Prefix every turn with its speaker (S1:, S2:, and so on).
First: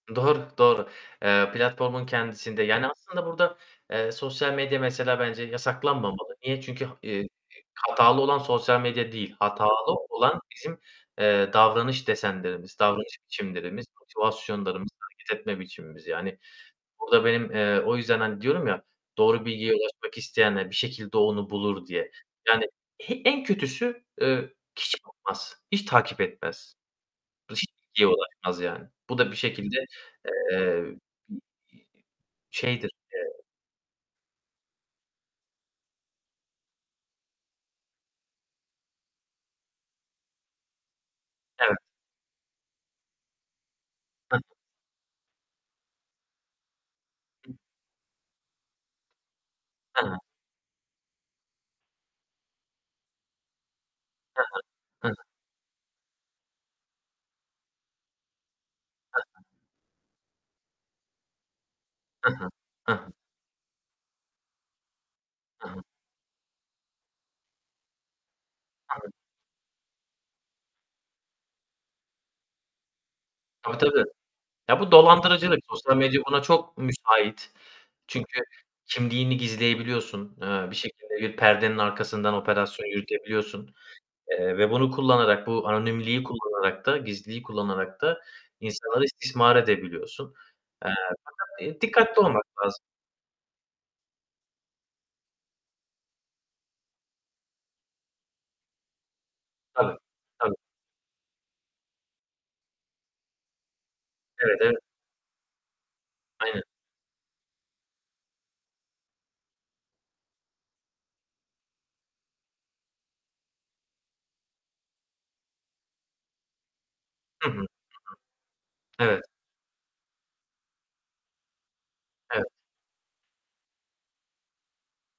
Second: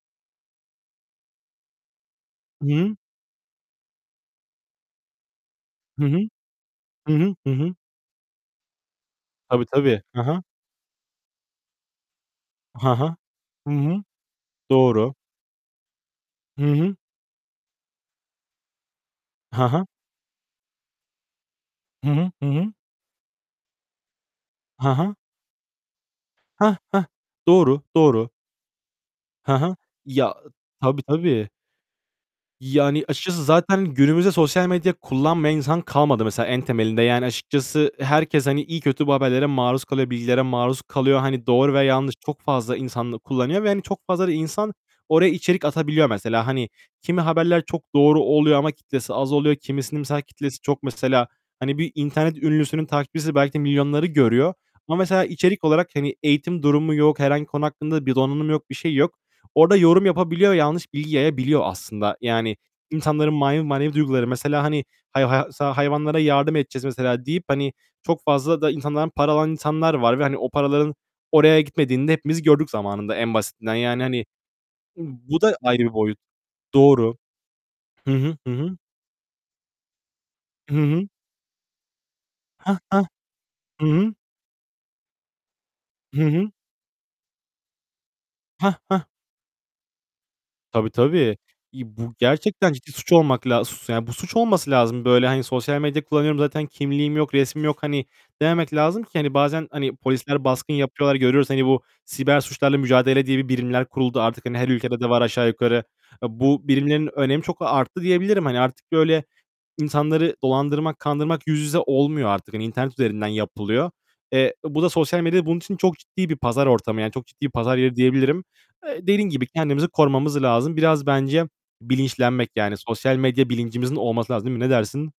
S1: Doğru, doğru. Eee, platformun kendisinde, yani,
S2: Hıı.
S1: aslında burada, eee, sosyal medya mesela bence
S2: Hı hı.
S1: yasaklanmamalı. Niye? Çünkü ha
S2: Hı
S1: eee,
S2: hı. Hı hı.
S1: hatalı olan sosyal medya değil,
S2: Tabii,
S1: hatalı
S2: tabii. Hı
S1: olan
S2: hı.
S1: bizim, eee, davranış desenlerimiz,
S2: Ha ha.
S1: davranış
S2: Hı
S1: biçimlerimiz,
S2: hı.
S1: motivasyonlarımız,
S2: Doğru.
S1: hareket etme biçimimiz yani.
S2: Hı hı.
S1: Burada benim, eee, o yüzden, hani, diyorum ya, "Doğru
S2: Ha
S1: bilgiye
S2: ha.
S1: ulaşmak isteyenler bir şekilde onu bulur." diye.
S2: Hı hı. Hı
S1: Yani,
S2: hı.
S1: he en kötüsü, eee,
S2: Ha
S1: kişi
S2: ha.
S1: olmaz, hiç takip etmez.
S2: Hah! Hah!
S1: [unintelligible]
S2: Doğru. Doğru.
S1: ulaşmaz yani. Bu da bir
S2: Hı hı.
S1: şekilde,
S2: Ya
S1: eee,
S2: Tabii,
S1: bir
S2: tabii.
S1: i i şeydir,
S2: Yani,
S1: eee
S2: açıkçası zaten günümüzde sosyal medya kullanmayan insan kalmadı mesela en temelinde. Yani, açıkçası herkes, hani, iyi kötü bu haberlere maruz kalıyor, bilgilere maruz kalıyor. Hani, doğru
S1: Evet.
S2: ve yanlış çok fazla insan da kullanıyor ve hani, çok fazla da
S1: Hıh.
S2: insan oraya içerik atabiliyor mesela. Hani, kimi
S1: Hıh.
S2: haberler çok doğru oluyor ama kitlesi az oluyor. Kimisinin
S1: Ha.
S2: mesela kitlesi çok, mesela. Hani, bir internet ünlüsünün takipçisi belki de milyonları
S1: Hı
S2: görüyor ama
S1: hı. Hı.
S2: mesela içerik olarak, hani, eğitim durumu yok. Herhangi konu hakkında bir donanımı yok, bir şeyi yok.
S1: Hı hı.
S2: Orada yorum yapabiliyor, yanlış bilgi yayabiliyor aslında.
S1: Hı hı.
S2: Yani
S1: Hı hı.
S2: insanların manevi manevi duyguları Mesela, hani, [unintelligible]
S1: Hı hı.
S2: hayvanlara yardım edeceğiz mesela deyip, hani, çok fazla da insandan
S1: [unintelligible]
S2: para alan insanlar var ve hani, o paraların oraya gitmediğini de hepimiz gördük zamanında. En basitinden,
S1: Tabii, tabii.
S2: yani, hani,
S1: Ya bu
S2: ı bu da
S1: dolandırıcılık,
S2: ayrı bir
S1: sosyal
S2: boyut.
S1: medya buna çok
S2: Doğru.
S1: müsait.
S2: Hı hı.
S1: Çünkü
S2: Hı hı.
S1: kimliğini gizleyebiliyorsun, eee, bir
S2: Hı hı.
S1: şekilde bir perdenin arkasından
S2: Hah!
S1: operasyon
S2: Hah!
S1: yürütebiliyorsun,
S2: Hı hı.
S1: eee, ve bunu kullanarak, bu
S2: Hı
S1: anonimliği
S2: hı.
S1: kullanarak da, gizliliği kullanarak da
S2: Hah,
S1: insanları
S2: Hah.
S1: istismar edebiliyorsun.
S2: Tabii,
S1: Eee,
S2: tabii.
S1: fakat, eee,
S2: İ bu
S1: dikkatli olmak
S2: gerçekten
S1: lazım.
S2: ciddi suç olmak la sus yani, bu suç olması lazım. Böyle, hani, sosyal medya kullanıyorum zaten kimliğim yok, resmim yok. Hani, dememek lazım ki, hani, bazen hani
S1: Tabii,
S2: polisler
S1: tabii.
S2: baskın yapıyorlar, görüyoruz. Hani, bu siber suçlarla mücadele diye bir birimler kuruldu. Artık, hani,
S1: Evet,
S2: her
S1: ev
S2: ülkede de var aşağı yukarı. A
S1: Aynen.
S2: bu birimlerin önemi çok arttı diyebilirim. Hani artık böyle insanları dolandırmak, kandırmak yüz yüze olmuyor artık. Hani, internet üzerinden yapılıyor. Eee, bu da sosyal medya, bunun için çok ciddi bir pazar ortamı. Yani çok ciddi
S1: Hı hı. Hı hı.
S2: pazar yeri diyebilirim. Eee,
S1: Evet.
S2: dediğin gibi kendimizi korumamız lazım. Biraz bence
S1: Evet.
S2: bilinçlenmek, yani, sosyal medya bilincimizin olması lazım değil mi? Ne dersin?